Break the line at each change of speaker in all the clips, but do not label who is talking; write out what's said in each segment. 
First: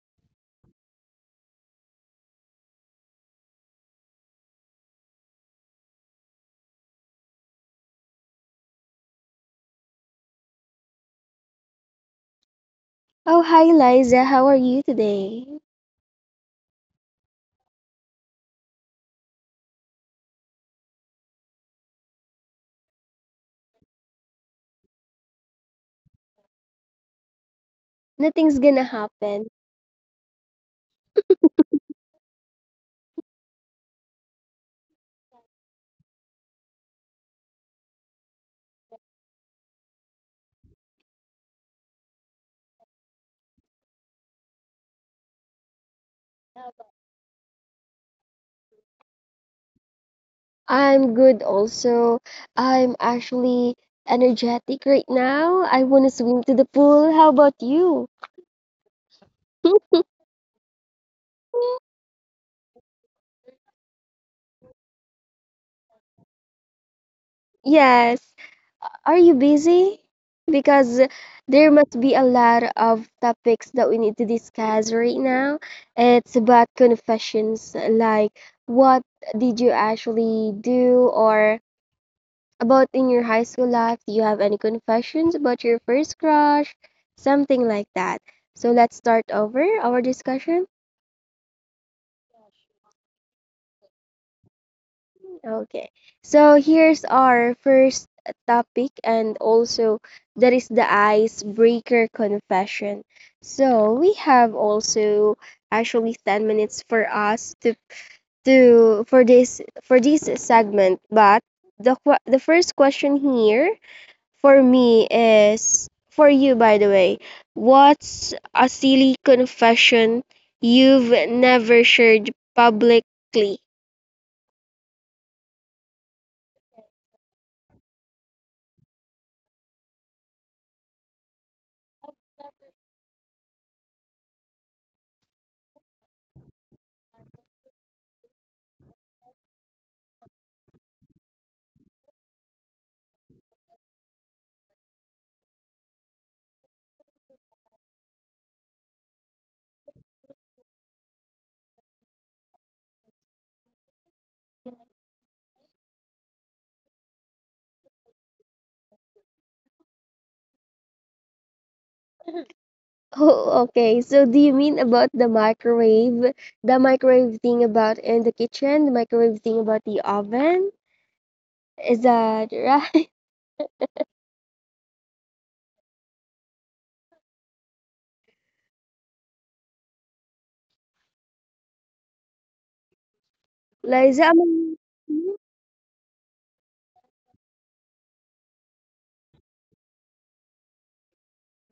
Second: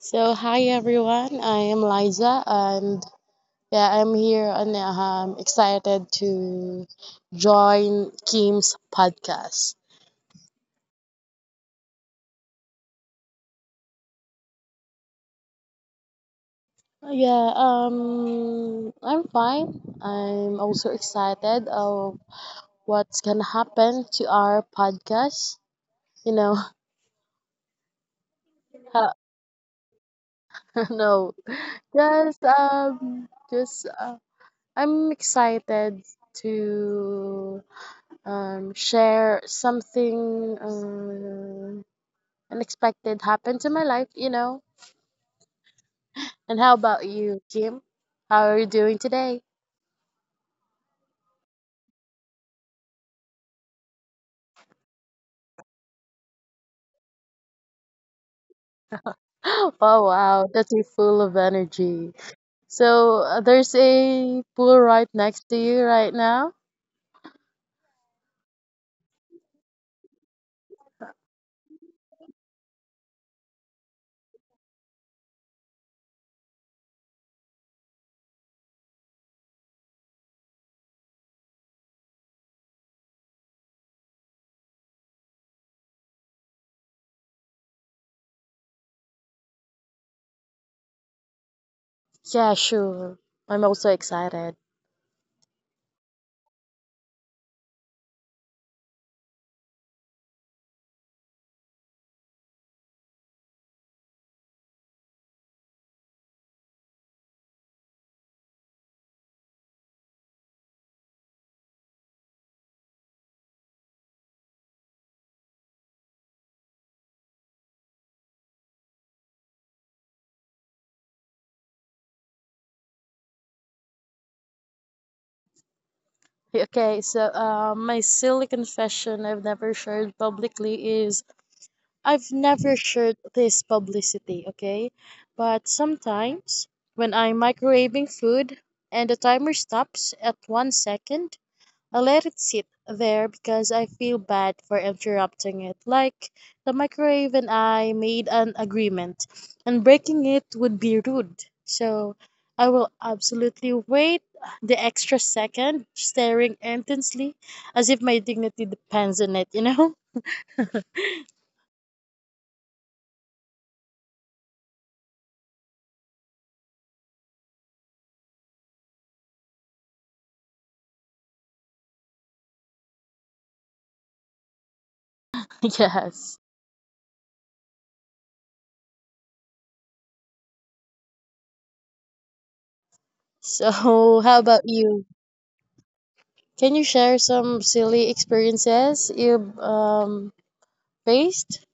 So hi everyone, I am Liza, and yeah, I'm here and I'm excited to join Kim's podcast. Yeah, I'm fine. I'm also excited of what's gonna happen to our podcast. You know, ha- No, just I'm excited to share something. Unexpected happens in my life, you know. And how about you, Kim? How are you doing today? Oh wow, that's you full of energy. So there's a pool right next to you right now. Yeah, sure. I'm also excited. Okay, so my silly confession I've never shared publicly is I've never shared this publicity, okay? But sometimes when I'm microwaving food and the timer stops at one second, I let it sit there because I feel bad for interrupting it. Like the microwave and I made an agreement, and breaking it would be rude. So I will absolutely wait the extra second, staring intensely as if my dignity depends on it, you know? Yes. So, how about you? Can you share some silly experiences you've faced?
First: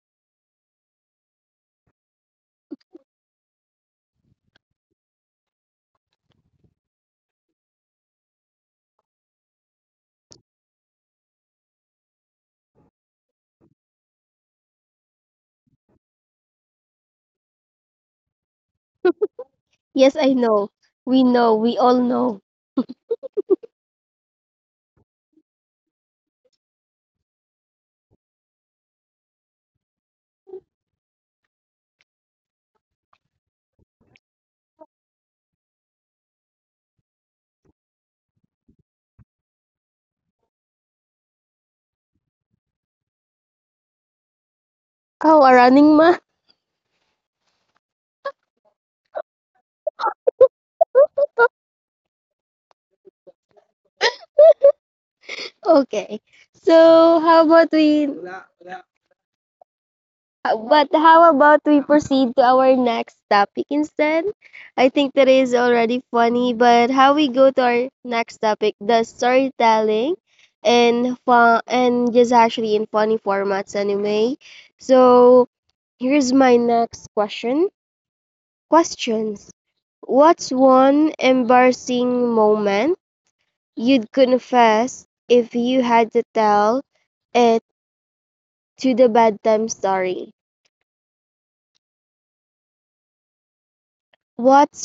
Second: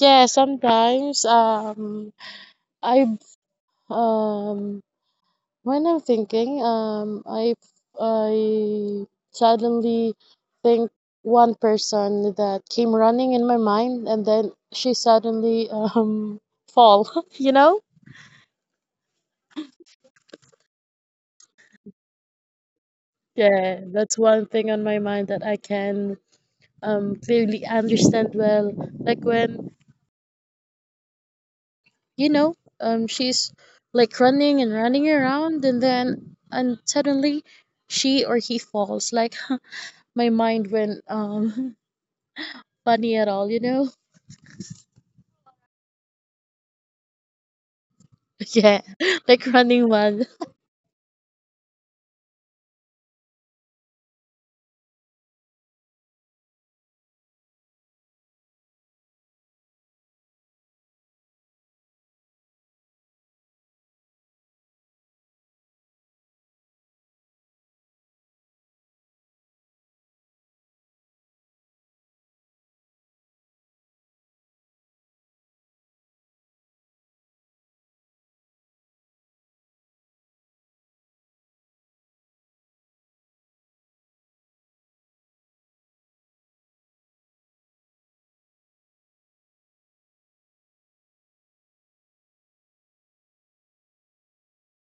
Yeah, sometimes I Um, when I'm thinking, I suddenly think one person that came running in my mind, and then she suddenly fall. You know? Yeah, that's one thing on my mind that I can clearly understand well. Like when you know, she's like running and running around, and then and suddenly she or he falls. Like my mind went funny at all, you know? Yeah, like running one.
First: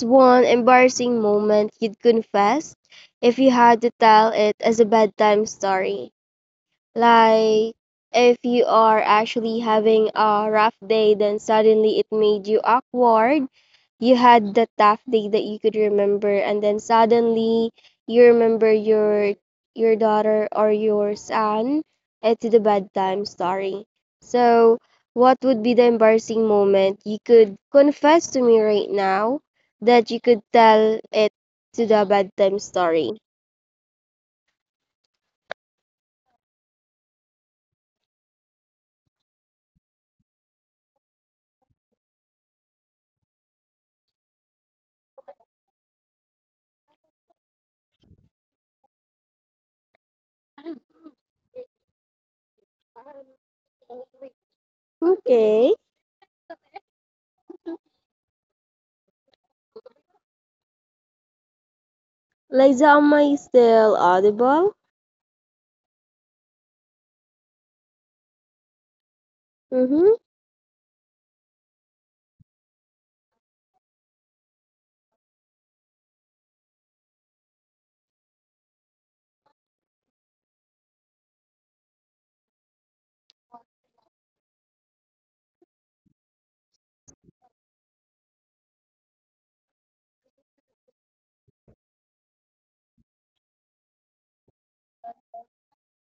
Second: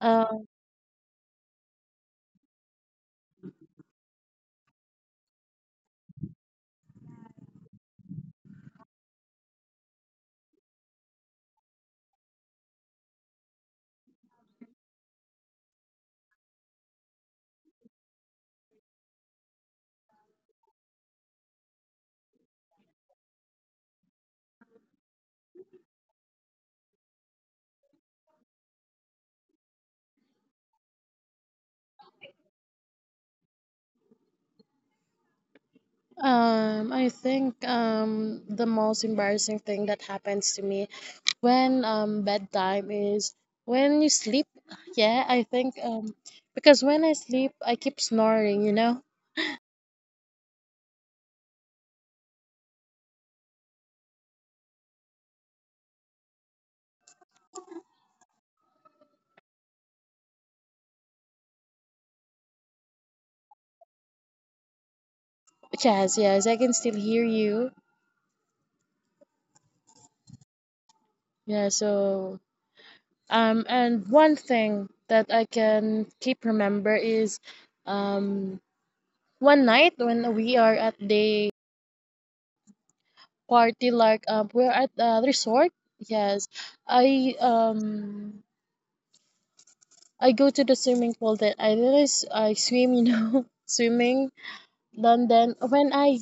Um, I think the most embarrassing thing that happens to me when bedtime is when you sleep. Yeah, I think because when I sleep, I keep snoring, you know? Yes, yes, I can still hear you. Yeah, so and one thing that I can keep remember is um one night when we are at the party, like we're at a resort. Yes, I I go to the swimming pool, then I realize I swim, you know, swimming. Then when I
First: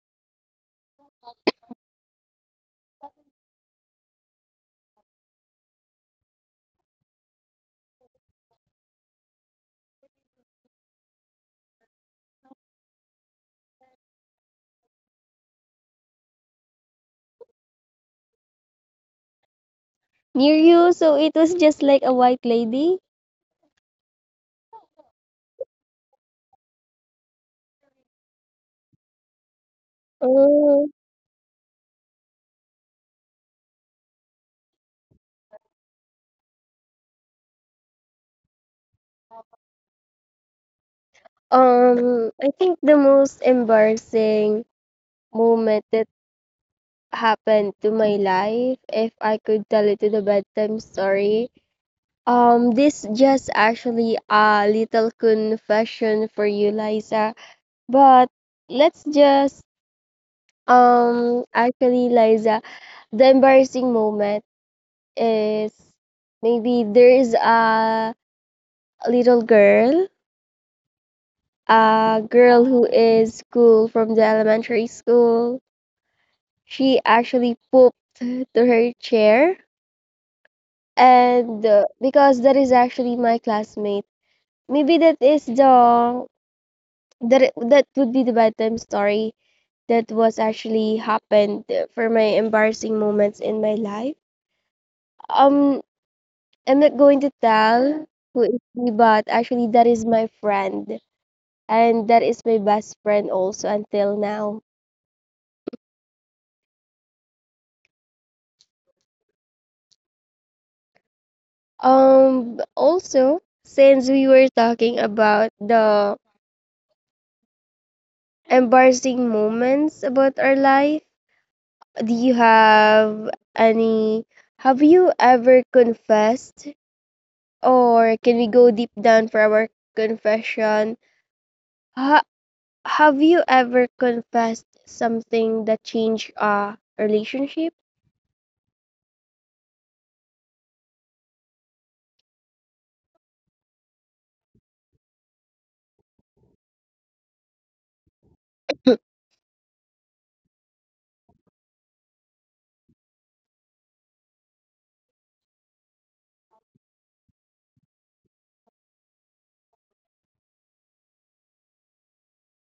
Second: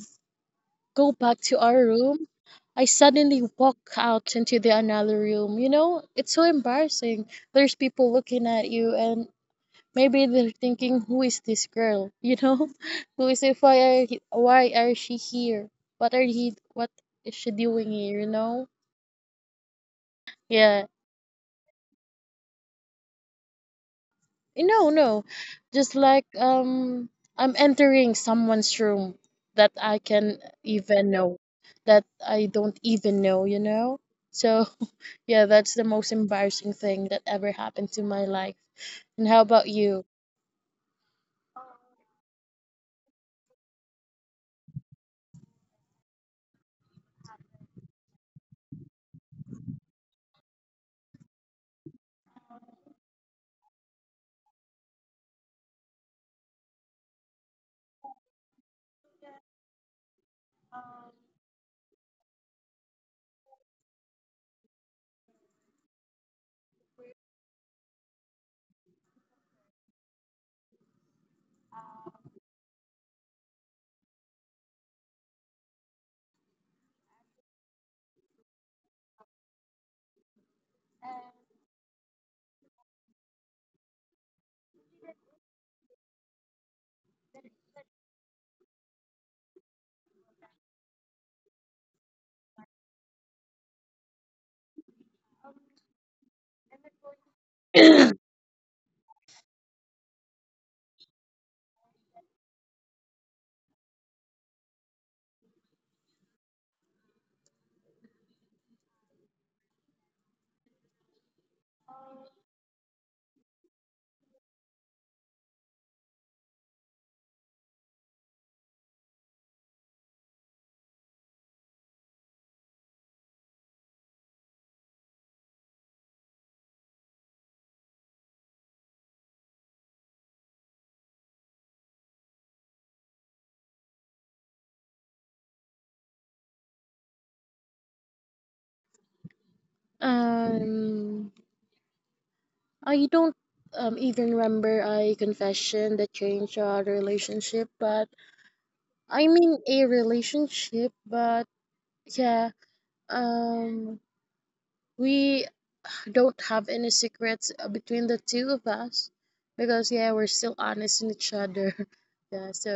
go back to our room, I suddenly walk out into the another room, you know, it's so embarrassing. There's people looking at you, and maybe they're thinking who is this girl, you know, who is it why are he- why are she here, what are he what is she doing here, you know? Yeah. No, no. Just like I'm entering someone's room that even know I don't even know, you know? So yeah, that's the most embarrassing thing that ever happened to my life. And how about you? Um I don't even remember a confession that changed our relationship, but I mean a relationship, but yeah, um we don't have any secrets between the two of us because yeah we're still honest in each other. Yeah, so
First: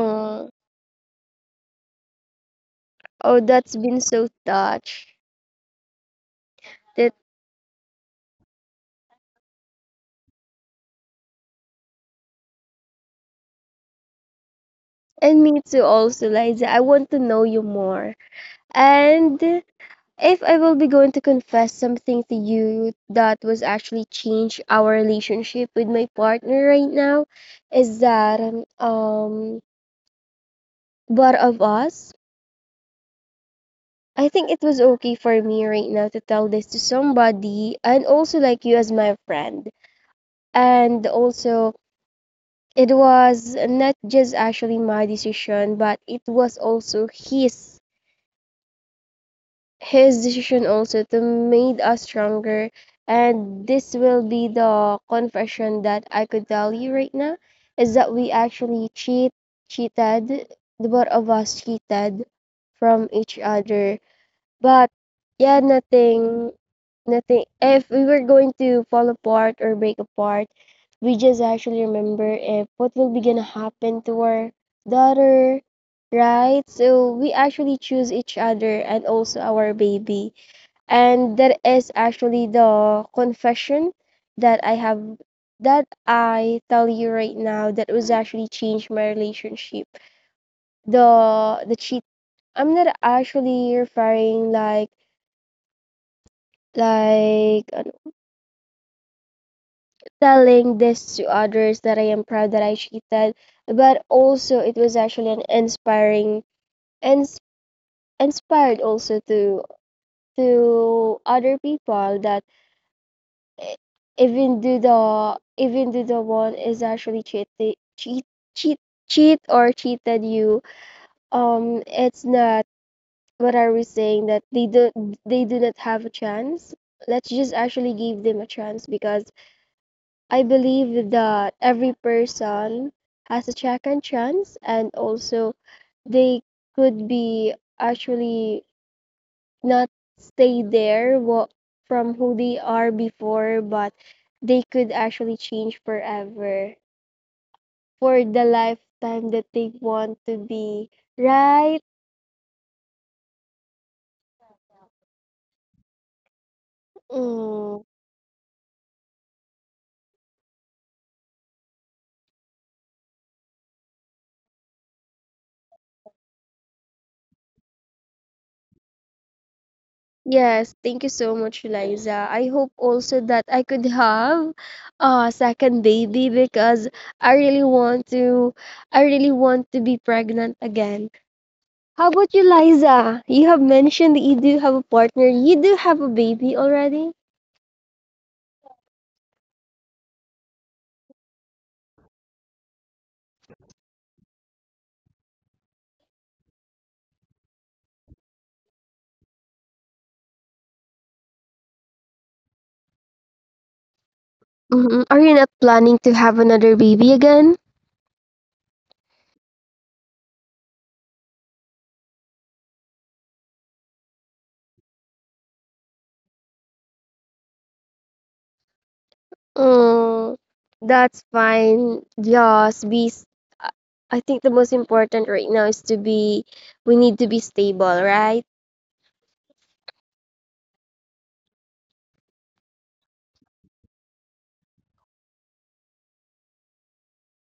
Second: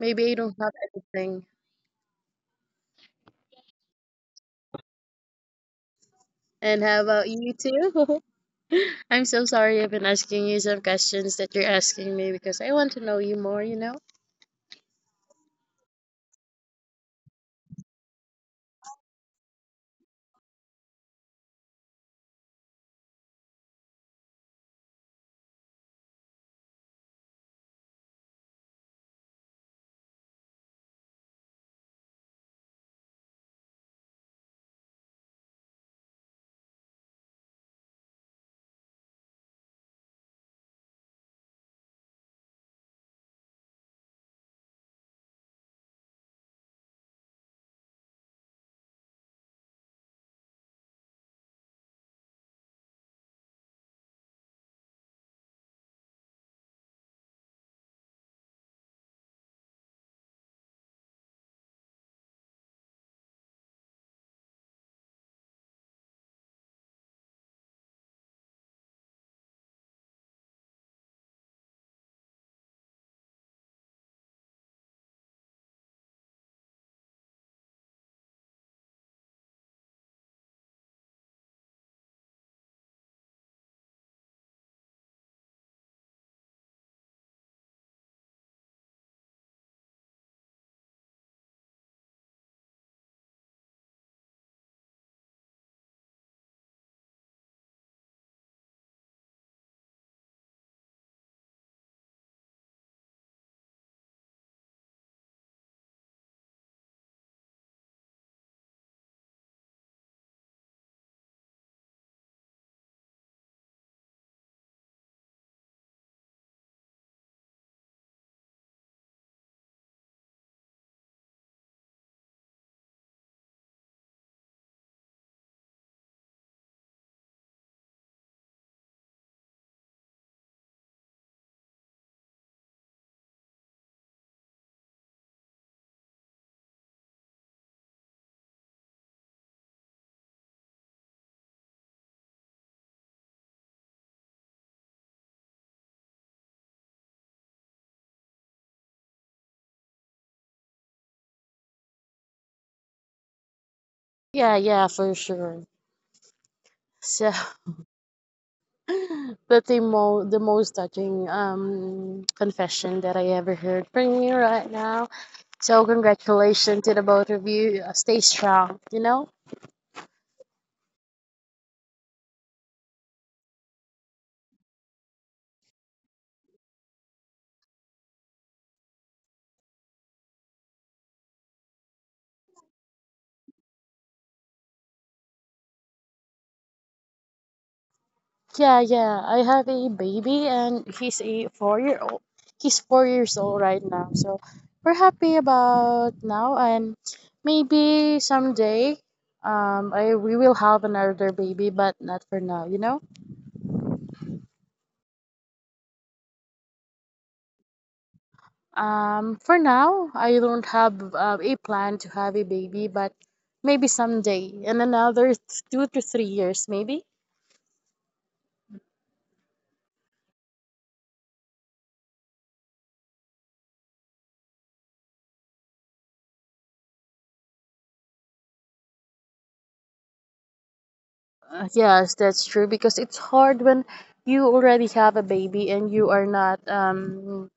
maybe I don't have anything. And how about you too? I'm so sorry I've been asking you some questions that you're asking me because I want to know you more, you know. Yeah, yeah, for sure. So but the most touching confession that I ever heard from you right now, so congratulations to the both of you. Stay strong, you know. Yeah, yeah. I have a baby and he's a four-year-old. He's four years old right now. So we're happy about now, and maybe someday I we will have another baby but not for now, you know? For now I don't have a plan to have a baby, but maybe someday in another two to three years maybe. Yes, that's true because it's hard when you already have a baby and you are not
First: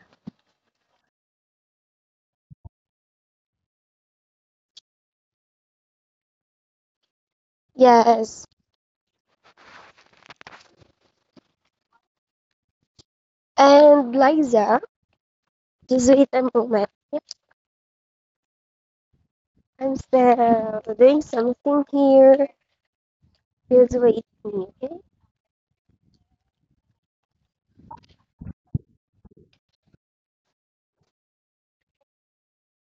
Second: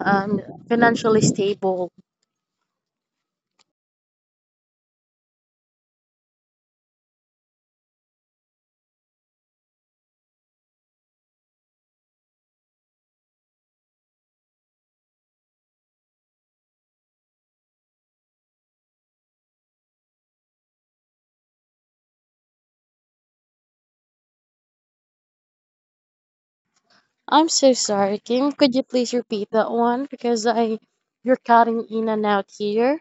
um, financially stable. I'm so sorry, Kim. Could you please repeat that one? Because I, you're cutting in and out here.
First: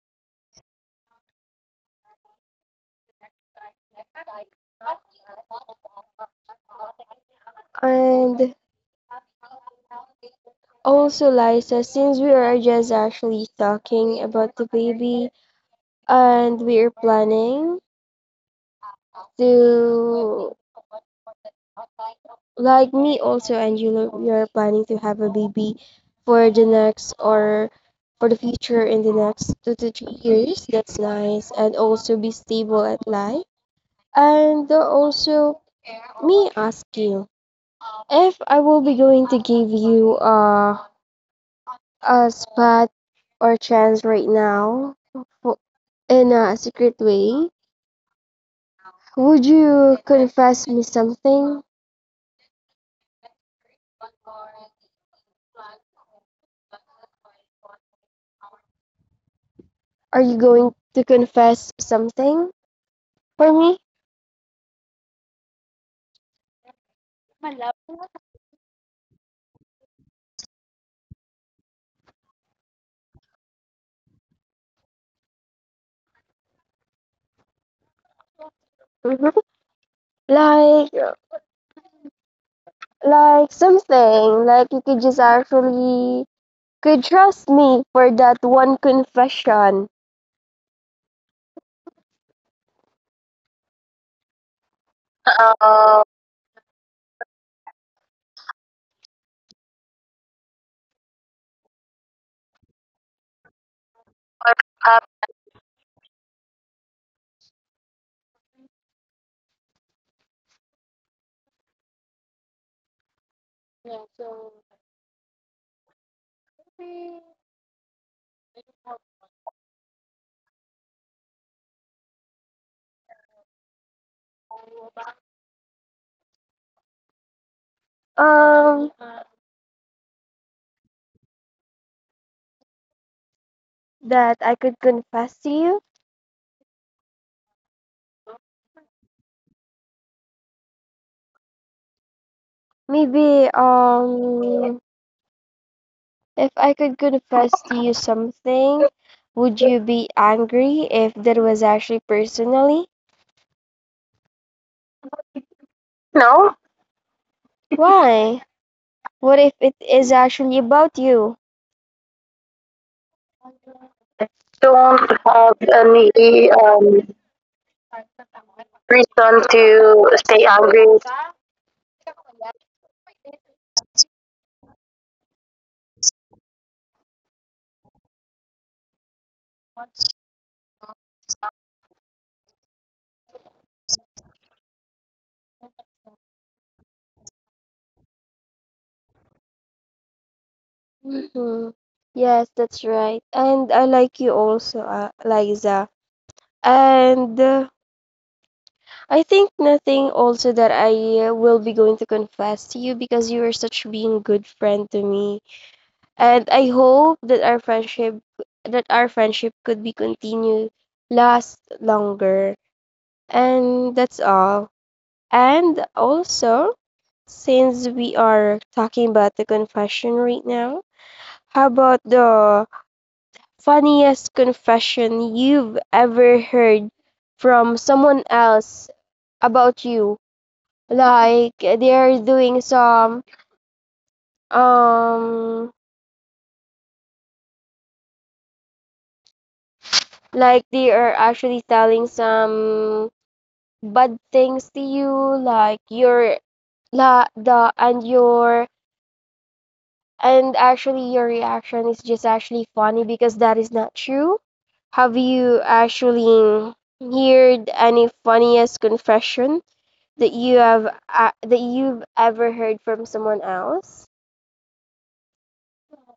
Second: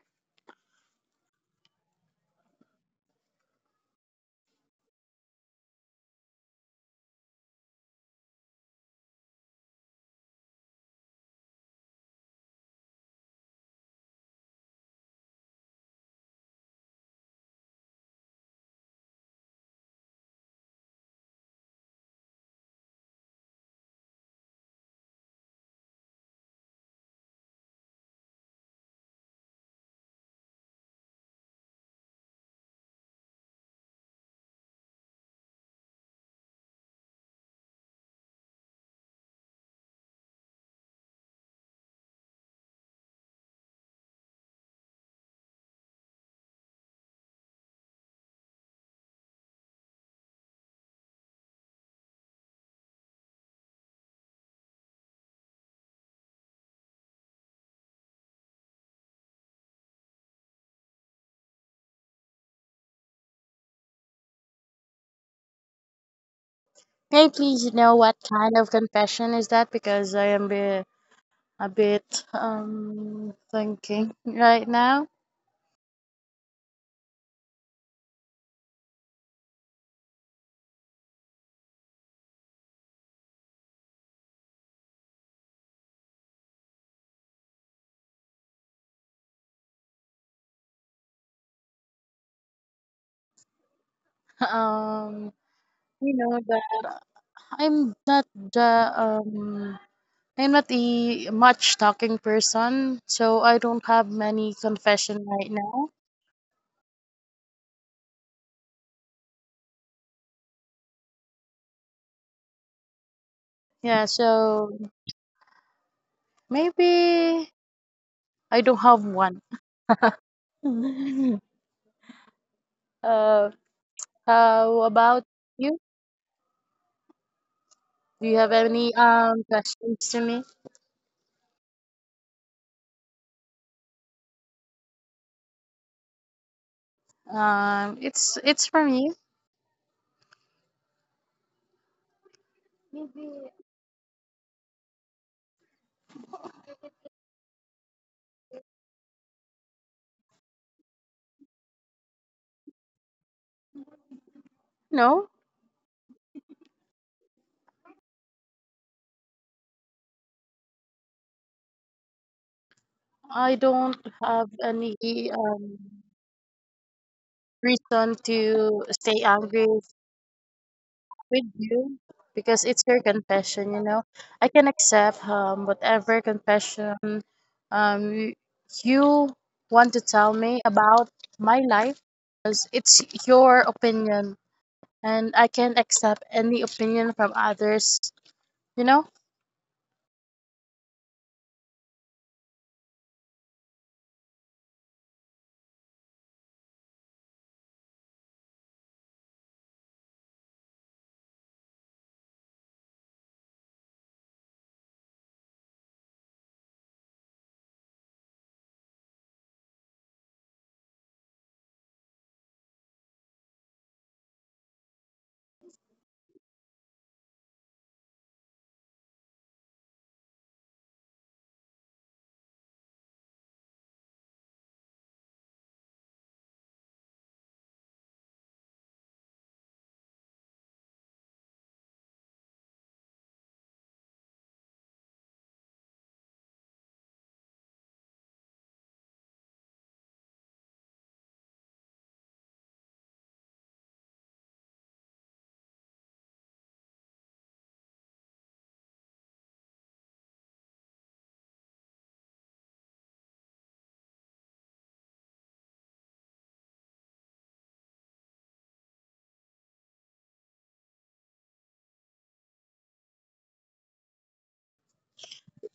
May I please know what kind of confession is that? Because a bit thinking right now. Um, you know that I'm not the um. I'm not a much talking person, so I don't have many confession right now. Yeah, so maybe I don't have one. Uh, how about you? Do you have any questions to me? It's for me. No,
No,
I don't have
don't have
any um
any
reason to
reason
stay
to
angry with
stay angry.
you because it's your confession. You know, I can accept whatever confession um y- you want to tell me about my life because it's your opinion, and I can accept any opinion from others, you know?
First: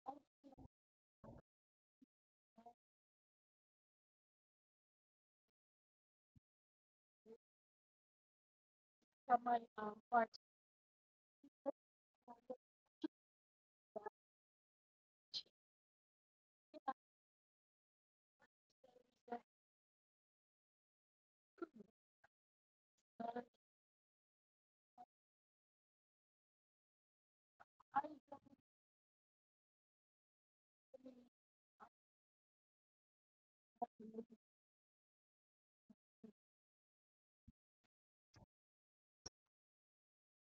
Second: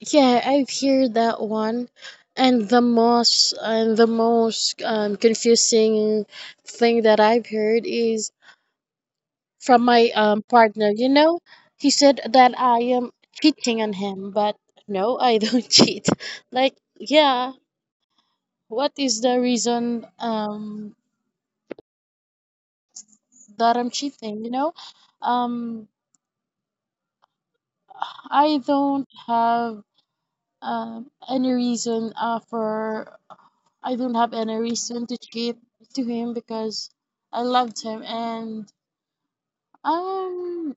Yeah, I've heard that one. And the most confusing thing that I've heard is from my partner. You know, he said that I am cheating on him, but no, I don't cheat. Like, yeah, what is the reason that I'm cheating? You know, um, I don't have any reason for I don't have any reason to cheat to him because I loved him, and um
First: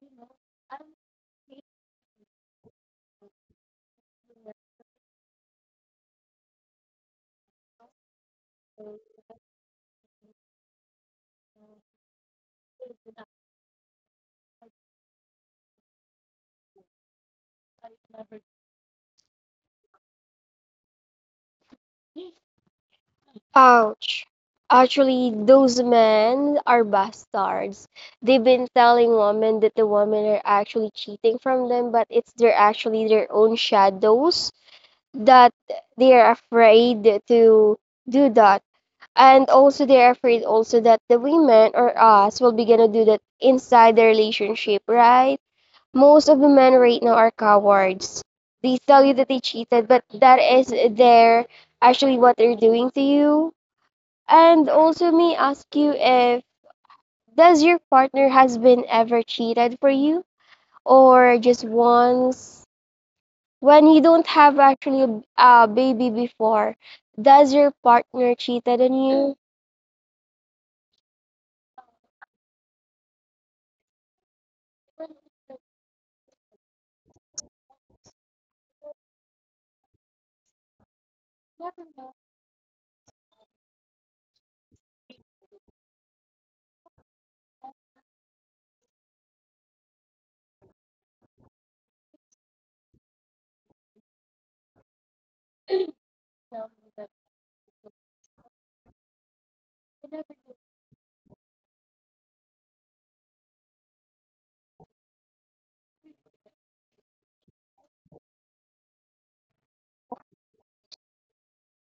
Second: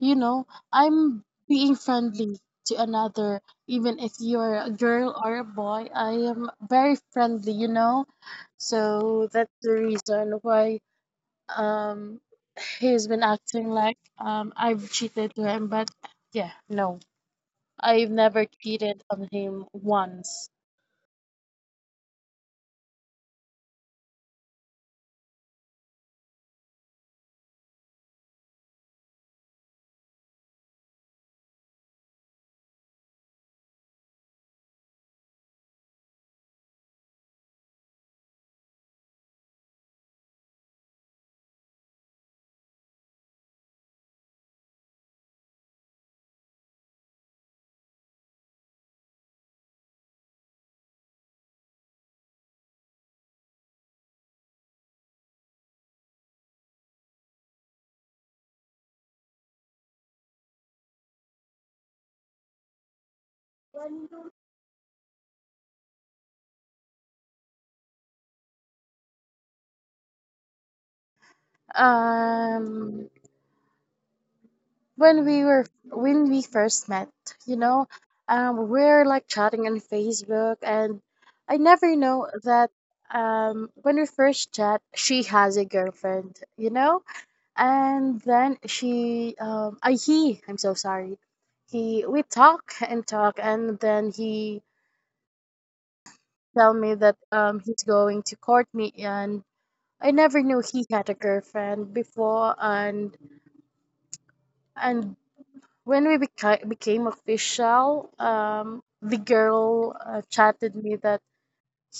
you know I'm being friendly to another, even if you're a girl or a boy, I am very friendly, you know. So that's the reason why um he's been acting like I've cheated to him, but yeah no, I've never cheated on him once. um when we first met, you know, we're like chatting on Facebook, and I never know that when we first chat she has a girlfriend, you know. And then she I he I'm so sorry, he we talk and talk, and then he tell me that he's going to court me, and I never knew he had a girlfriend before. And and When we beca- became official, the girl chatted me that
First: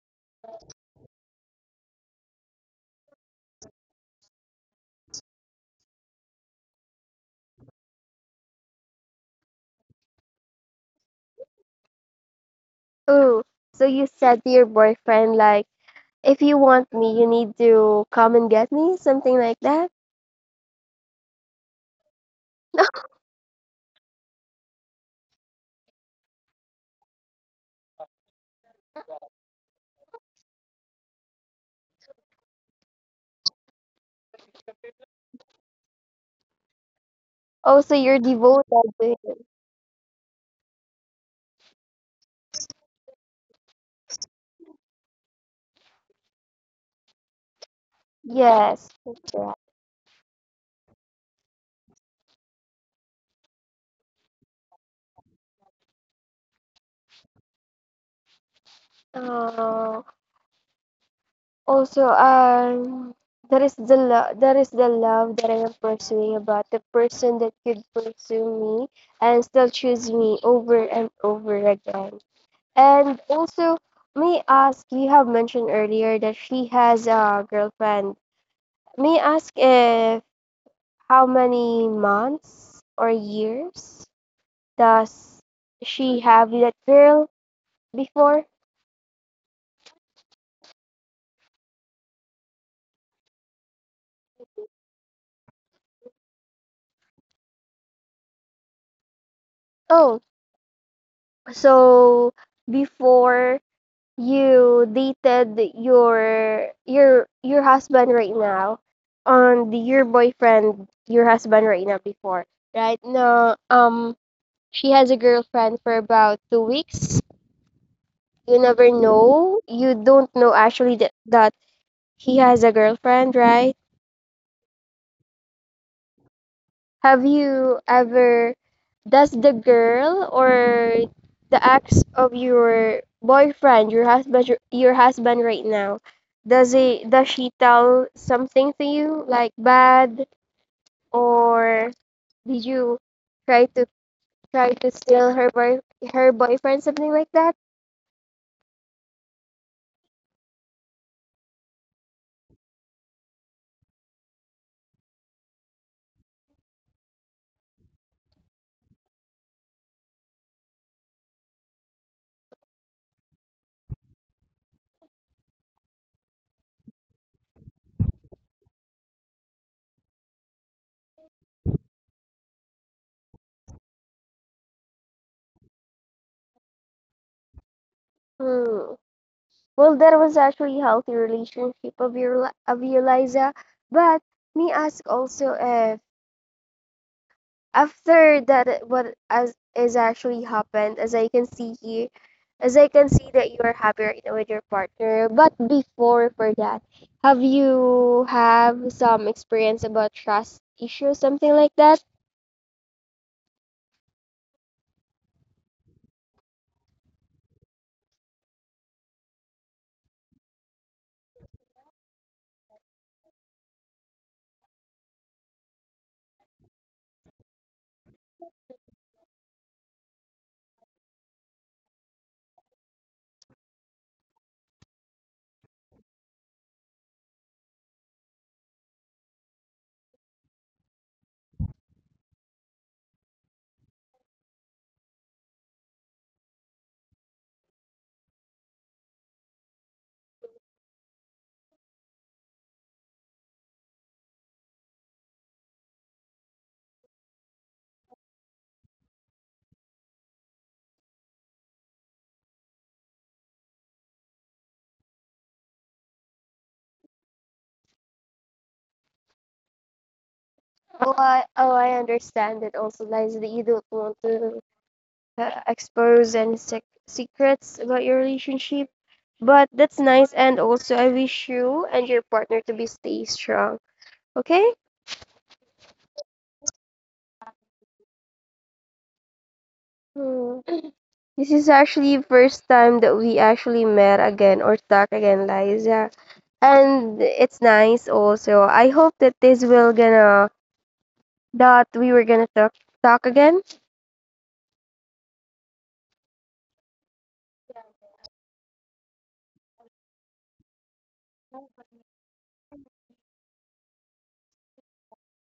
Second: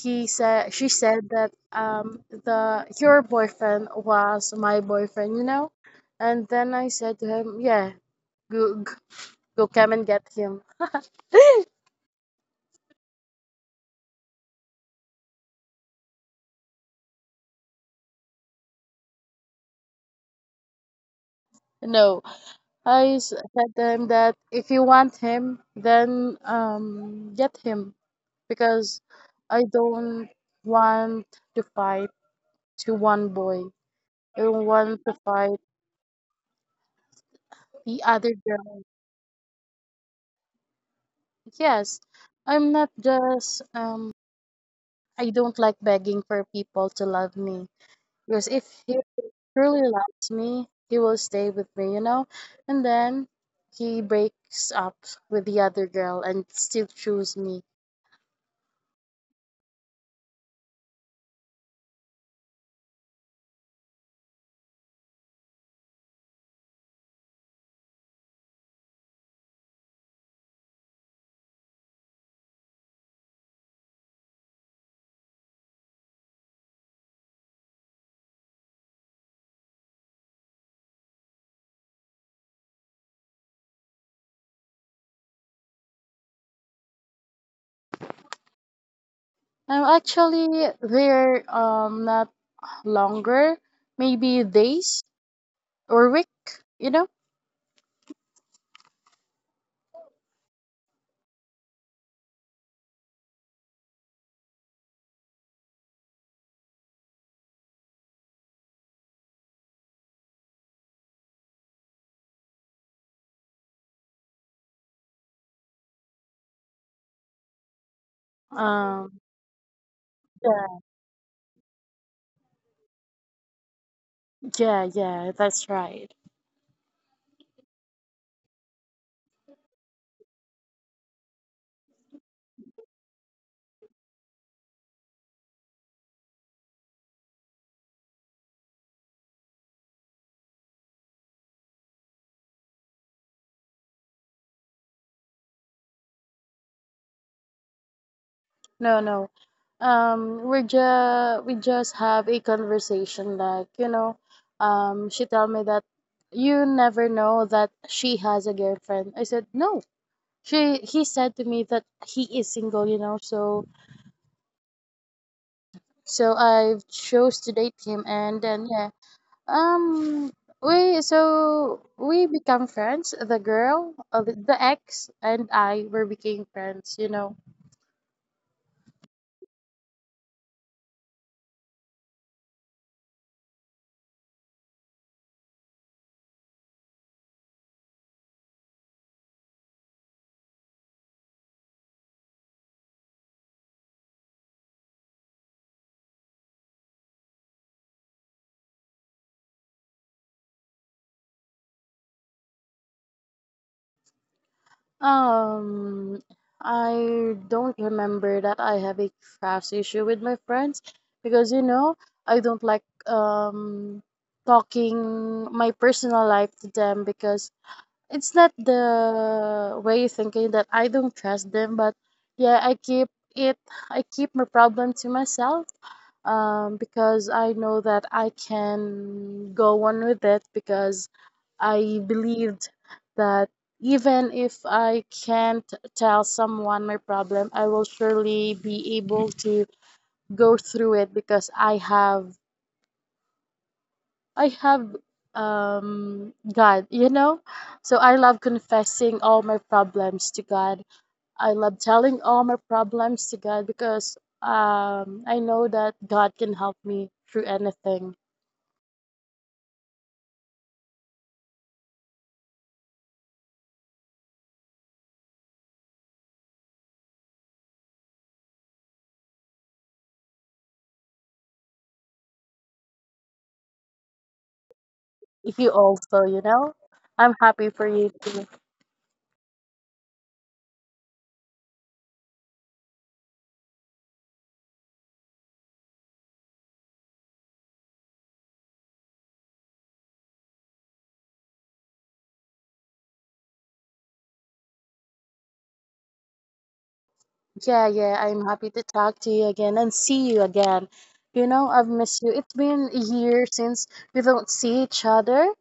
he said she said that the your boyfriend was my boyfriend, you know. And then I said to him, yeah, go go, go come and get him. No, I said to him that if you want him, then get him because I don't want to fight to one boy. I don't want to fight the other girl. Yes, I'm not just I don't like begging for people to love me because if he truly loves me, he will stay with me, you know? And then he breaks up with the other girl and still choose me. Actually they're not longer, maybe days or week, you know? Um yeah, yeah, yeah, that's right. No, no. We just have a conversation like, you know, she tell me that you never know that she has a girlfriend. I said, "No." She he said to me that he is single, you know. So I chose to date him, and then yeah. Um we so we become friends. The girl, the ex and I were became friends, you know. Um, I don't remember that I have a trust issue with my friends because you know I don't like talking my personal life to them because it's not the way of thinking that I don't trust them, but yeah, it, I keep my problem to myself, because I know that I can go on with it because I believed that even if I can't tell someone my problem, I will surely be able to go through it because I have God, you know? So I love confessing all my problems to God. I love telling all my problems to God because I know that God can help me through anything. If you also, you know? I'm happy for you too. Yeah, yeah, I'm happy to talk to you again and see you again. You know, I've missed you. It's been a year since we don't see each other.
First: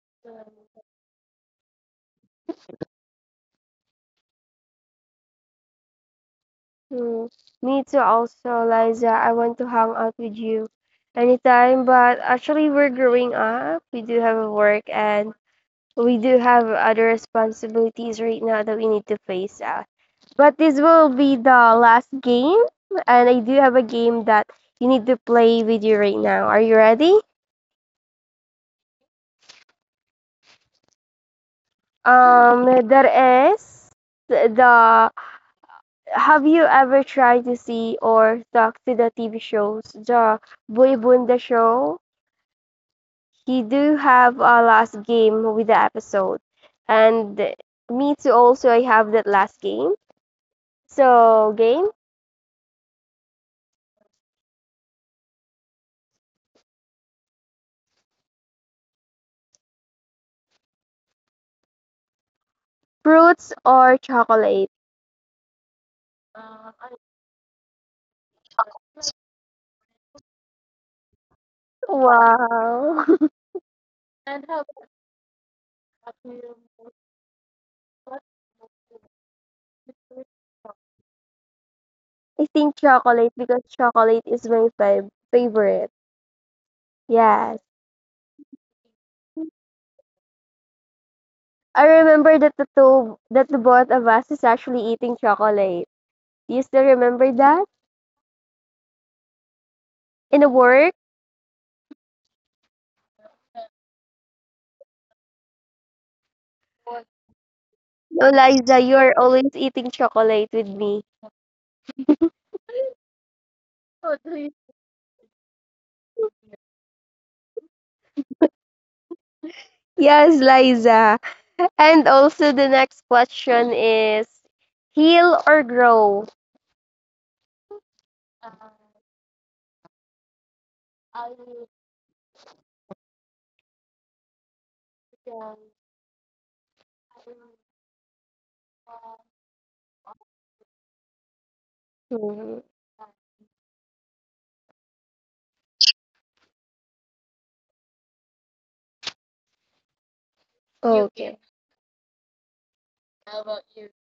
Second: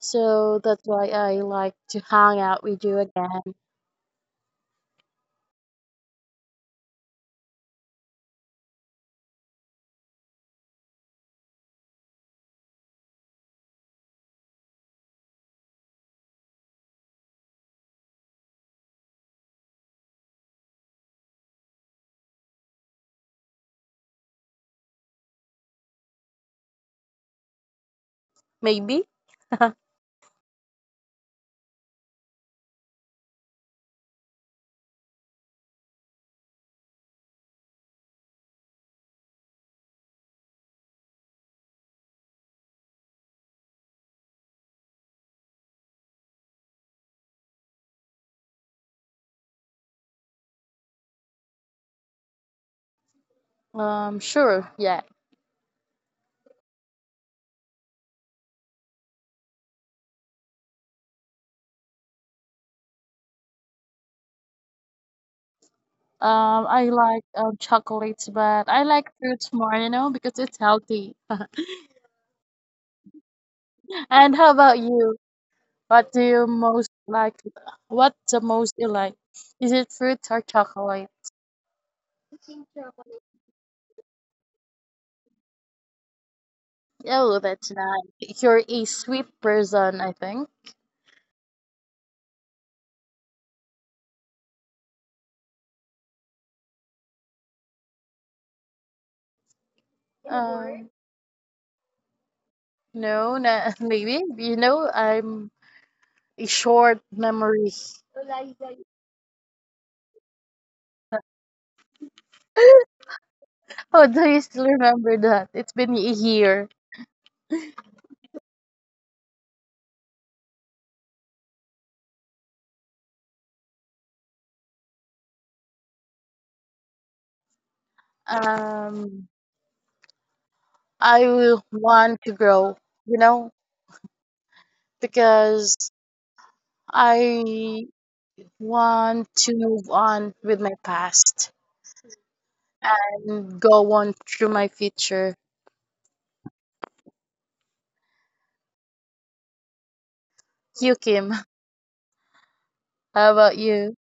So that's why I like to hang out with you again. Maybe. Sure, yeah. I like chocolates, but I like fruits more, you know, because it's healthy. And how about you? What do you most like? What the most you like? Is it fruits or chocolate? Oh, that's nice. You're a sweet person, I think. Um, no, na maybe. You know, I'm a short memory. How do you still remember that? It's been a year. Um, I will want to grow, you know, because I want to move on with my past and go on through my future. You, Kim, how about you?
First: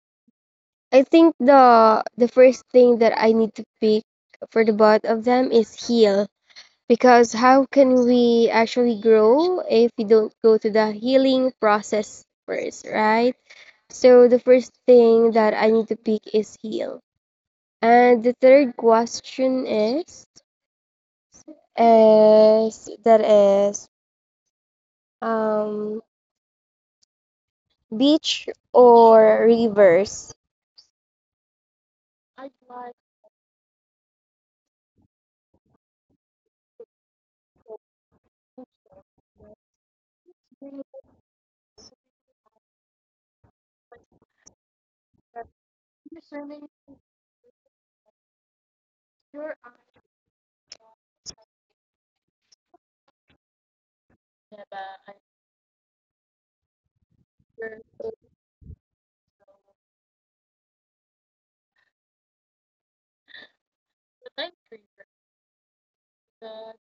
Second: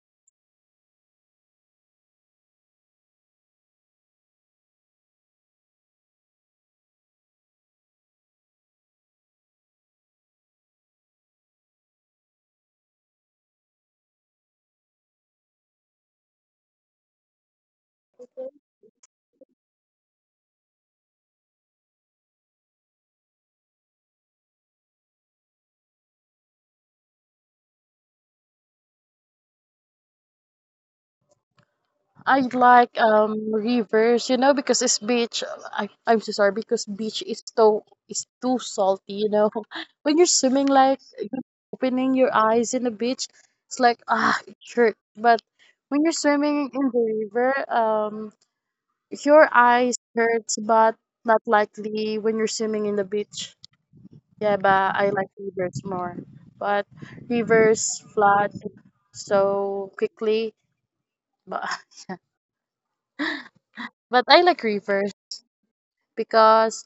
I like rivers, you know, because it's beach. I'm so sorry because beach is so is too salty, you know. When you're swimming, like opening your eyes in the beach, it's like ah, it hurt. But when you're swimming in the river, your eyes hurts, but not likely when you're swimming in the beach. Yeah, but I like rivers more. But rivers flood so quickly. But, but I like rivers because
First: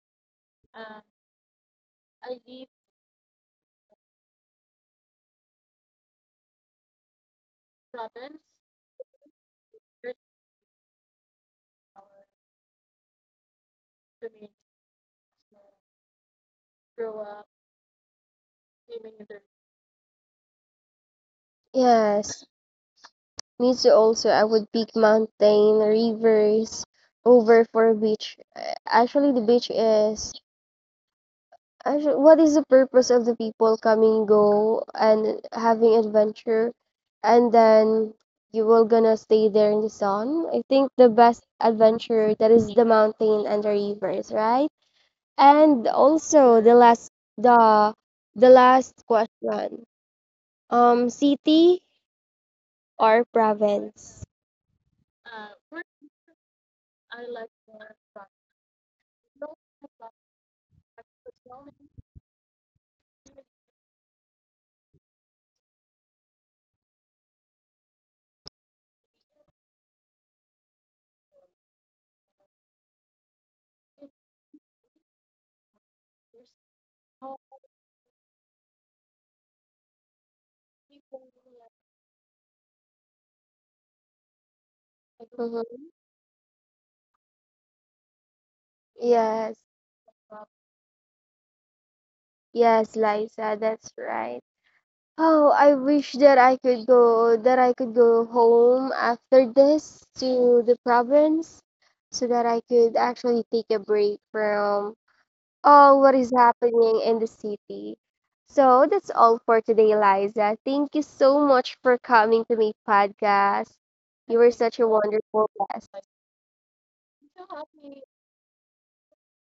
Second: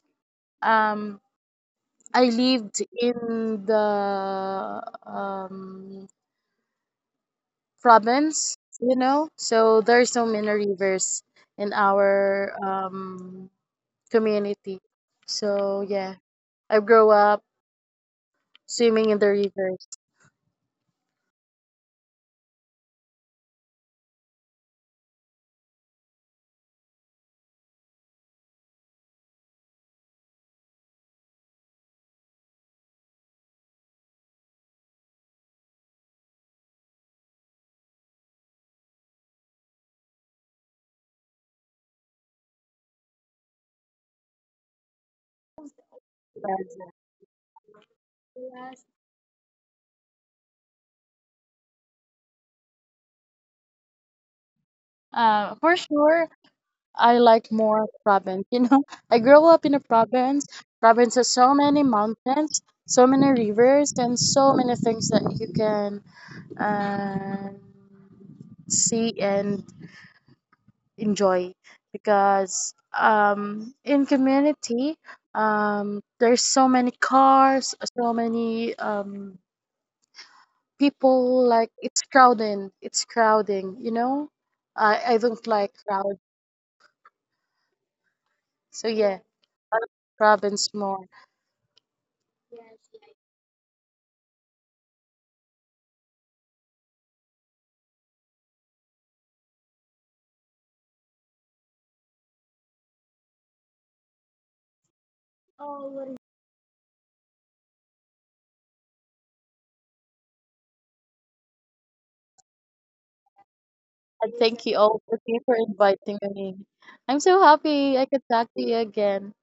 um I lived in the um province, you know, so there's so many rivers in our community. So yeah, I grew up swimming in the river. Yes. Yes. For sure, I like more province. You know, I grew up in a province. Province has so many mountains, so many rivers, and so many things that you can um see and enjoy. Because in community, there's so many cars, so many people. Like it's crowding. It's crowding. You know, I don't like crowd. So yeah, province more. And thank you all for you for inviting me. I'm so happy I could talk to you again.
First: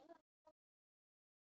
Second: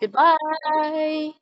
Goodbye.